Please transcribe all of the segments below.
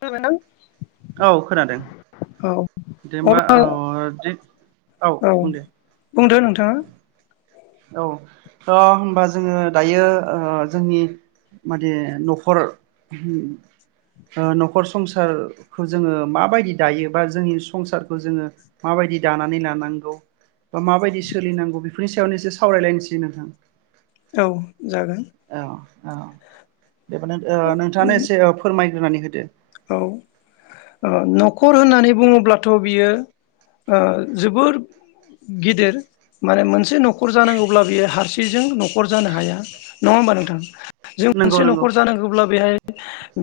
खोनाबाय ना। औ खोनादों। औ दे होमबा अब्ला औ दे औ बुं दे बुंदो नोंथाङा। औ होमबा जोङो दायो जोंनि माने न'खर ओ न'खर संसारखौ जोङो माबायदि दायो बा जोंनि संसारखौ जोङो माबायदि दानानै लानांगौ बा माबायदि सोलिनांगौ बेफोरनि सायावनो एसे सावरायलायनोसै नोंथां। औ जागोन। औ औ। नोंथाङानो एसे फोरमाय। होननानै होदो! औ ओ न'खर होननानै बुङोब्लाथ' बियो ओ जोबोर गिदिर माने मोनसे न'खर जानांगौब्ला बियो हारसिंजों न'खर जानो हाया नङा होमबा नोंथां। जों नंगौ मोनसे नंगौ न'खर जानांगौब्ला बेहाय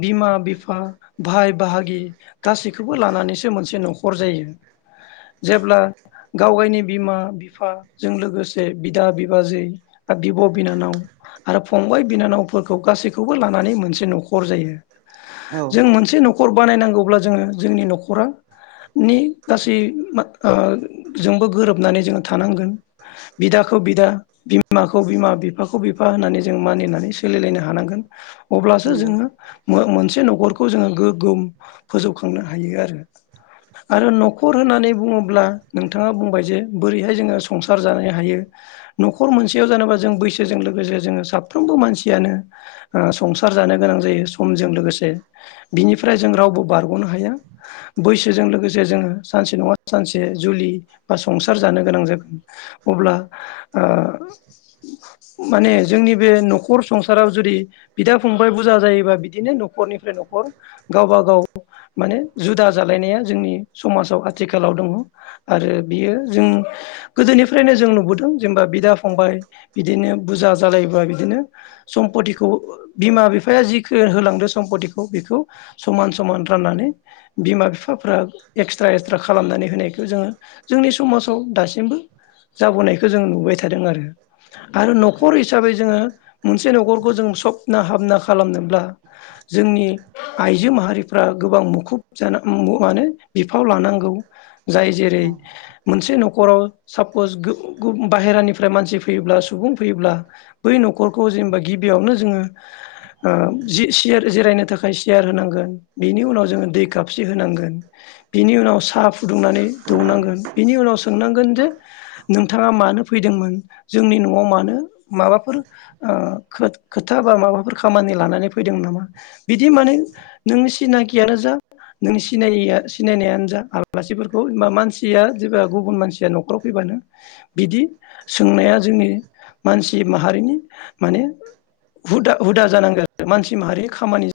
बिमा बिफा ओ। भाय बाहागि गासैखौबो लानानैसो मोनसे न' न'खर जायो जेब्ला गाव गावनि बिमा बिफाजों लोगोसे बिदा बिबाजै बिब' बिनानाव आरो फंबाय बिनानावफोरखौ गासैखौबो लानानै मोनसे न'खर जायो औ जों मोनसे न'खर न'खर बानायनांगौब्ला जोङो जोंनि न'खरा नि गासै ओ जोंबो गोरोबनानै जोङो थानांगोन बिदाखौ बिदा बिमाखौ बिमा बिफाखौ बिफा होननानै जों मानिनानै सोलिलायनो हानांगोन अब्लासो नंगौ जोङो मोनसे न'खरखौ खौ जोङो गोगोम फोजौखांनो हायो आरो आरो न'खर होननानै बुङोब्ला नोंथाङा बुंबाय जे बोरैहाय जोङो संसार जानो हायो न'खर मोनसेयाव जानोबा जों बैसोजों लोगोसे जोङो साफ्रोमबो मानसियानो संसार जानो गोनां जायो समजों लोगोसे बिनिफ्राय जों रावबो बारग'नो हाया बैसोजों लोगोसे जोङो सानसे नङा सानसे जुलि बा संसार जानो गोनां जागोन अब्ला ओ माने जोंनि बे न'खर संसाराव जुदि बिदा फंबाय बुरजा जायोबा बिदिनो न'खरनि न'खर गावबा गाव माने जुदा जालायनाया जोंनि समाजाव आथिखालाव दङ आरो बियो जों गोदोनिफ्रायनो जों नुबोदों जेनेबा बिदा फंबाय बिदिनो बुरजा जालायोबा बिदिनो सम्पतिखौ बिमा बिफाया जिखौ होलांदों सम्पतिखौ बेखौ समान समान राननानै बिमा बिफाफ्रा एक्सट्रा एक्सट्रा खालामनानै होनायखौ जोङो जोंनि समाजाव दासिमबो जाबोनायखौ जों नुबाय थादों आरो आरो न'खर हिसाबै जोङो मोनसे न'खरखौ जों सपना हाबना खालामनोब्ला जोंनि आइजो माहारिफ्रा गोबां मुखुब जानो माने बिफाव लानांगौ जाय जेरै औ मोनसे न'खराव सापस बाहेरानिफ्राय मानसि फैयोब्ला सुबुं फैयोब्ला बै न'खरखौ जेनेबा गिबियावनो जोङो ओ जि जिरायनो थाखाय सियार होनांगोन बिनि उनाव जोङो दै खाबसे होनांगोन बिनि उनाव साहा फुदुंनानै दौनांगोन बिनि उनाव सोंनांगोन जे नोंथाङा मानो फैदोंमोन जोंनि न'आव मानो माबाफोर ओ खोथा बा माबाफोर खामानि लानानै फैदों नामा बिदि माने नों सिनाखियानो जा नों सिनाय सिनायनायानो जा आलासिफोरखौ बा मानसिया जेब्ला गुबुन मानसिया न'खराव फैबानो बिदि सोंनाया जोंनि मानसि माहारिनि माने हुदा हुदा जानांगोन आरो मानसि माहारि खामानि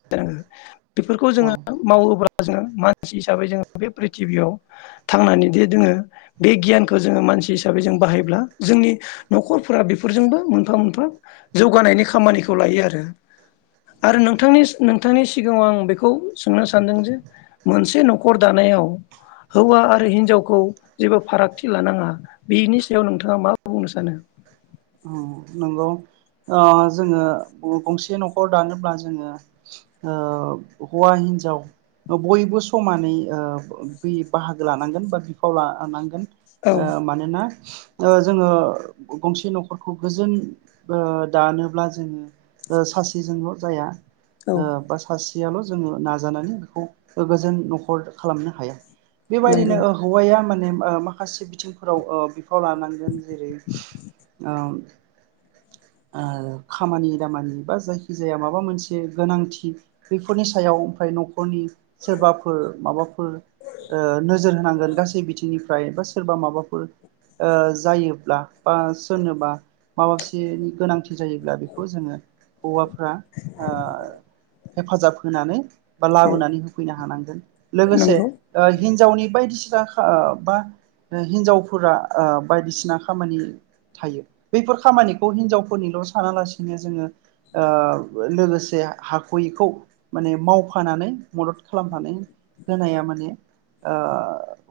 बेफोरखौ औ जोङो मावोब्ला जोङो मानसि हिसाबै जोङो बे प्रिथिबियाव थांनानैदि जोङो बे गियानखौ जोङो मानसि हिसाबै जों बाहायब्ला जोंनि न'खरफोरा बेफोरजोंबो मोनफा मोनफा जौगानायनि खामानिखौ लायो आरो आरो नों नोंथांनि नोंथांनि सिगाङाव आं बेखौ सोंनो सानदों जे मोनसे न'खर दानायाव हौवा आरो हिनजावखौ जेबो फारागथि लानाङा बेनि सायाव नोंथाङा मा बुंनो सानो नंगौ ओ जोङो गंसे न'खर दानोब्ला जोङो ओ हौवा हिन्जाव बयबो समानै बाहागो लानांगोन बा बिफाव लानांगोन ओ औ मानोना ओ जोङो गंसे न'ख खर गोजोन दानोब्ला जोङो सासेजोंल' जाया। औ ओ बा सासे याल' जोङो नाजानानै बेखौ गोजोन न'खर खालामनो हाया। बेबायदिनो नंगौ ओ हौवाया मान नेम ओ माखासे बिथिंफोराव ओ थ लानांगोन जेरै- ओम ओ खामानि दामानि बा जायखिजाया माबा मोनसे गोनांथि बैफोरनि सायाव ओमफ्राय न'खरनि सोरबाफोर माबाफोर ओ नोजोर होनांगोन गासै बिथिंनिफ्राय बा सोरबा माबाफोर ओ जायोब्ला बा सोरनोबा माबासेनि गोनांथि जायोब्ला बेखौ जोङो हौवाफ्रा ओ हेफाजाब होनानै बा औ लाबोनानै होफैनो हानांगोन लोगोसे नंगौ ओ हिनजावनि बायदिसि जाखा बा बे हिनजावफोरा ओ बायदिसिना खामानि थायो बैफोर खामानिखौ हिनजावफोरनिल' सानालासिनो जोङो ओ लोगोसे हाख'यिखौ माने मावफानानै मदद खालामनानै होनाया माने ओ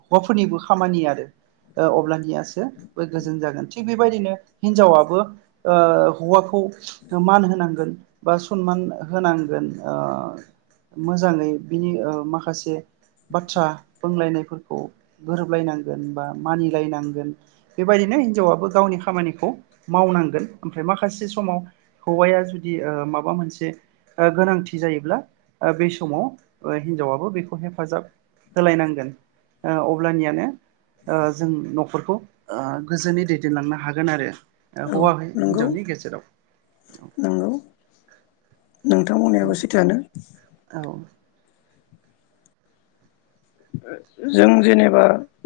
हौवाफोरनिबो खामानि आरो ओ अब्लानियासो बे गोजोन जागोन थिग बेबायदिनो हिनजावाबबो ओ हौवाखौ मान होनांगोन बा सनमान होनांगोन ओ मोजाङै बिनि ओ माखासे बाथ्रा बुंलायनायफोरखौ गोरोबलायनांगोन बा मानिलायनांगोन बेबायदिनो हिनजावाबो गावनि खामानिखौ मावनांगोन ओमफ्राय माखासे समाव हौवाया जुदि ओ माबा मोनसे ओ गोनांथि जायोब्ला ओ बे समाव हिनजावाबो बेखौ हेफाजाब होलायनांगोन ओ अब्लानियानो ओ जों न'खरखौ ओ गोजोनै दैद देनलांनो हागोन आरो। ओ औ हौवा नंगौ हिनजावनि गेजेराव थां बुंनायाबो सैथोआनो। औ जों जेनेबा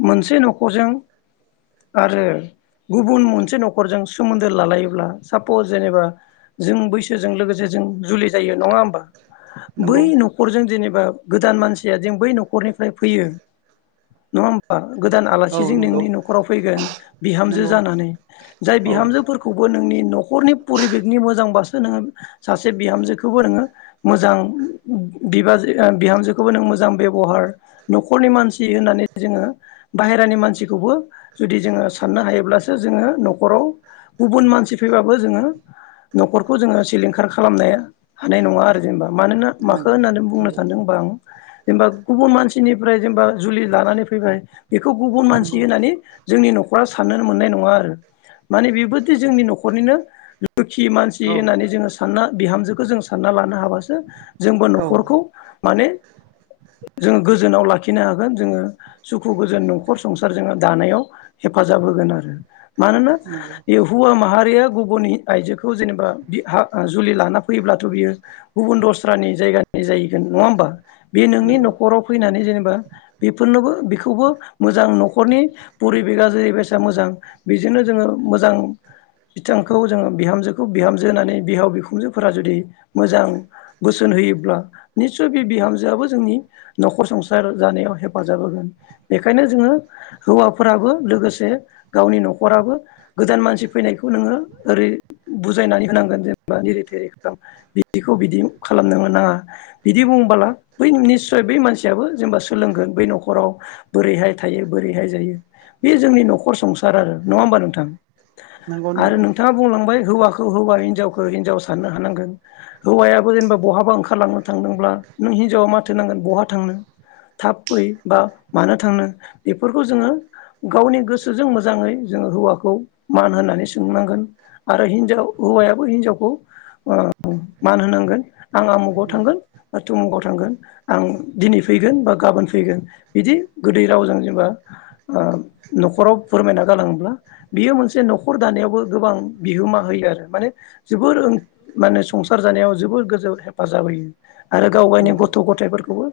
मोनसे न'खरजों आरो गुबुन मोनसे न'खरजों सोमोन्दो लालायोब्ला सापस जेनेबा जों बैसोजों लोगोसे जों जुलि जायो नङा होमबा? बै नंगौ न'खरजों जेनेबा गोदान मानसिया जेन बै नखरनि ओमफ्राय फैयो नङा होमबा? गोदान औ आलासिजों नंगौ नोंनि न'खराव फैगोन बिहामजो नंगौ जानानै जाय औ बिहामजोफोरखौबो नोंनि खरनि फरिबेकनि मोजां बासो नोङो सासे बिहामजोखौबो नोङो मोजां बिबाजै ओ बिहामजोखौबो नों मोजां बेब'हार न'खरनि मानसि होननानै जोङो बाहेरानि मानसिखौबो जुदि जोङो साननो हायोब्लासो जोङो न'खराव गुबुन मानसि फैबाबो जोङो न'खरखौ जोङो सिलिंखार खालामनाया हानाय नङा आरो जेनेबा। मानोना माखो होननानै बुंनो नंगौ सान्दोंबा आं जेनबा गुबुन मानसि निफ्राय जेनबा जुलि लानानै फैबाय बेखौ गुबुन मानसि नंगौ होनानै जोंनि न'ख बा साननोनो मोननाय नङा आरो माने बेबोदि जोंनि न'रनिनो दुखि मानसि औ होननानै जोङो सानना बिहामजोखो जों सानना लानो हाबासो जोंबो औ न'खरखौ माने जों गोजोनाव लाखिनो हागोन जोङो सुखु गोजोन न'खर संसार जोङो दानायाव हेफाजाब होगोन आरो मानोना नंगौ बे हुवा माहारिया गुबुननि आइजोखौ जेनेबा बिहा जुलि लाना फैयोब्लाथ' बियो गुबुन दस्रानि जायगानि जाहैगोन नङा होमबा? बे नोंनि नंगौ न'ख फैनानै जेनेबा बेफोरनोबो बेखौबो मोजां न'ख न'खरनि परिबेगा जेरैबायसा मोजां बेजोंनो जोङो मोजां बिथांखौ जोङो बिहामजोखौ बिहामजो होननानै बिहाव बिखुनजोफोरा जुदि मोजां बोसोन होयोब्ला निस्सय बे बिहामजोआबो जोंनि नख'र संसार जानायाव हेफाजाब होगोन बेखायनो जोङो हौवाफोराबो लोगोसे गावनि न'खराबो गोदान मानसि फैनायखौ नोङो ओरै बुजायनानै होनांगोन जेनेबा निरि थेरि खालाम बिदिखौ बिदि खालामनोनो नाङा बिदि बुंबोला बै निस सय बै मानसियाबो जेनेबा सोलोंगोन बै न'खराव बोरैहाय थायो बोरैहाय जायो बे जोंनि न'खर संसार आरो नङा होमबा नोंथां? नंगौ आरो नोंथाङा बुंलांबाय हौवा खौ हौवा हिनजावखो हिन्जाव साननो हानांगोन हौवायाबो जेनेबा बहाबा ओंखारलांनो थांदोंब्ला नों हिनजावा माथ थो होनांगोन बहा थांनो थाब फै बा मानो थांनो बेफोरखौ जोङो गावनि गोसोजों मोजाङै जोङो हौवाखौ मान होनानै सोंनांगोन आरो हिनजाव हौवायाबो हिनजावखौ ओ मान होनांगोन। आंहा आमुगाव नंगौ थांगोन थुमुगाव थांगोन। आं दिनै फैगोन बा गाबोन फैगोन बिदि गोदै रावजों जेनेबा ओ न'खराव फोरमायना गालाङोब्ला बियो मोनसे न'खर दानायावबो गोबां बिहोमा होयो आरो माने जोबोर माने संसार जानायाव जोबोर गोजौ हेफाजाब होयो। आरो गाव गायनि नंगौ गथ' गथायफोर खौबो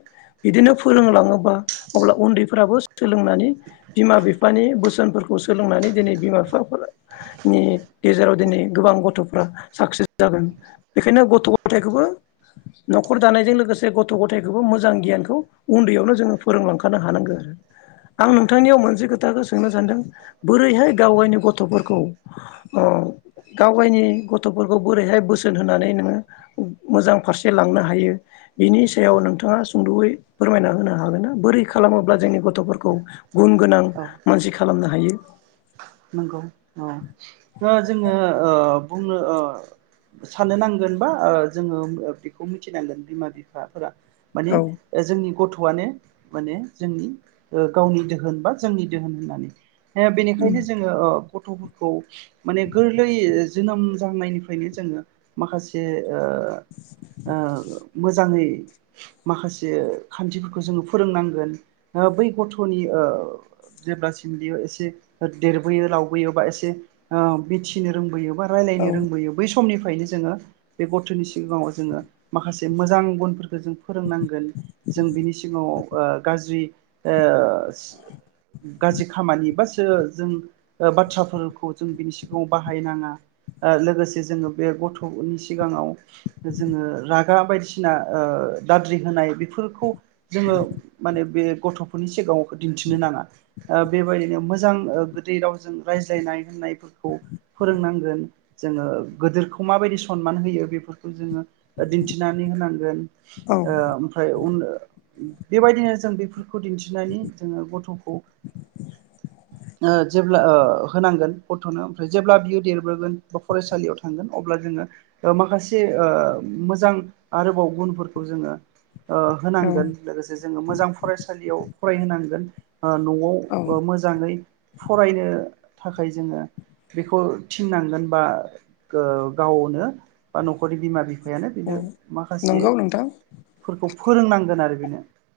बिदिनो फोरोंलाङोबा अब्ला उन्दैफोराबो सोलोंनानै बिमा बिफानि बोसोनफोरखौ सोलोंनानै दिनै बिमा बिफाफोरनि गेजेराव दिनै गोबां गथ'फ्रा साक्सेस जागोन बेखायनो गथ' गथायखौबो न'खर दानायजों लोगोसे गथ' गथाय खौबो मोजां गियानखौ उन्दैयावनो जोङो फोरोंलांखानो हानांगो। आं नोंथांनियाव मोनसे खोथाखौ सोंनो सानदों बोरैहाय गाव गायनि गथ'फोरखौ अ गाव गायनि गथ'फोरखौ बोरैहाय बोसोन होनानै नोङो मोजां फारसे लांनो हायो बिनि सायाव नों थाङा सुंद'यै फोरमायना होनो हागोन ना बोरै खालामोब्ला जोंनि गथ'फोरखौ गुन गोनां औ मानसि खालामनो हा हायो। नंगौ। औ ओ जोङो ओ बुंनो ओ साननो नांगोन बा ओ जोङो बेखौ मिथिनांगोन बिमा बिफाफोरा माने औ ओ जोंनि गथ' गथ'वानो माने जोंनि ओ गावनि दोहोन बा जोंनि दोहोन होननानै। ओ बेनिखायनो जो जोङो ओ गथ'फोरखौ माने गोरलै जोनोम जानायनिफ्रायनो जोङो माखासे ओ ओ मोजाङै माखासे खान्थिफोरखौ जोङो फोरोंनांगोन ओ बै गथ'नि ओ जेब्लासिम बेयो एसे ओ देरबोयो लावबोयो बा एसे ओ मिथिनो रोंबोयो। बा औ रायलायनो रोंबोयो बै स समनिफ्रायनो जोङो बे गथ'नि सिगाङाव जोङो माखासे मोजां गुनफोर बो जों फोरोंनांगोन जों बिनि सिगाङाव ओ गाज्रि ओ सि गाज्रि खामानि बा सो जों ओ बाथ्राफोरखौ जों बिनि सिगाङाव बाहायनाङा ओ लोगोसे जोङो बे गथ'नि सिगाङाव जोङो रागा बायदिसिना ओ दाद्रि होनाय बेफोरखौ जोङो माने बे गथ'फोरनि सिगाङाव दिन्थिनो नाङा ओ बेबायदिनो मोजां ओ गोदै रावजों रायज्लायनाय होननायफोरखौ फोरोंनांगोन जोङो गोदोरखौ माबायदि सनमान होयो बेफोरखौ जोङो दिन्थिनानै होनांगोन। औ ओ ओमफ्राय उन ओ बेबायदिनो जों बेफोरखौ दिन्थिनानै जोङो गथ'खौ ओ जेब्ला ओ होनांगोन गथ'नो ओमफ्राय जेब्ला बियो देरबोगोन बा फरायसालियाव थांगोन अब्ला जोङो ओ माखासे ओ मोजां आरोबाव गुनफोरखौ जोङो ओ औ होनांगोन लोगोसे जोङो मोजां फरायसालियाव फरायहोनांगोन। ओ न'आव औ ओ मोजाङै फरायनो थाखाय जोङो बेखौ थिननांगोन बा गो-गावनो बा न'खरनि बिमा बिफायानो औ बेनो नंगौ नोंथां माखासेफोरखौ फोरोंनांगोन आरो बेनो।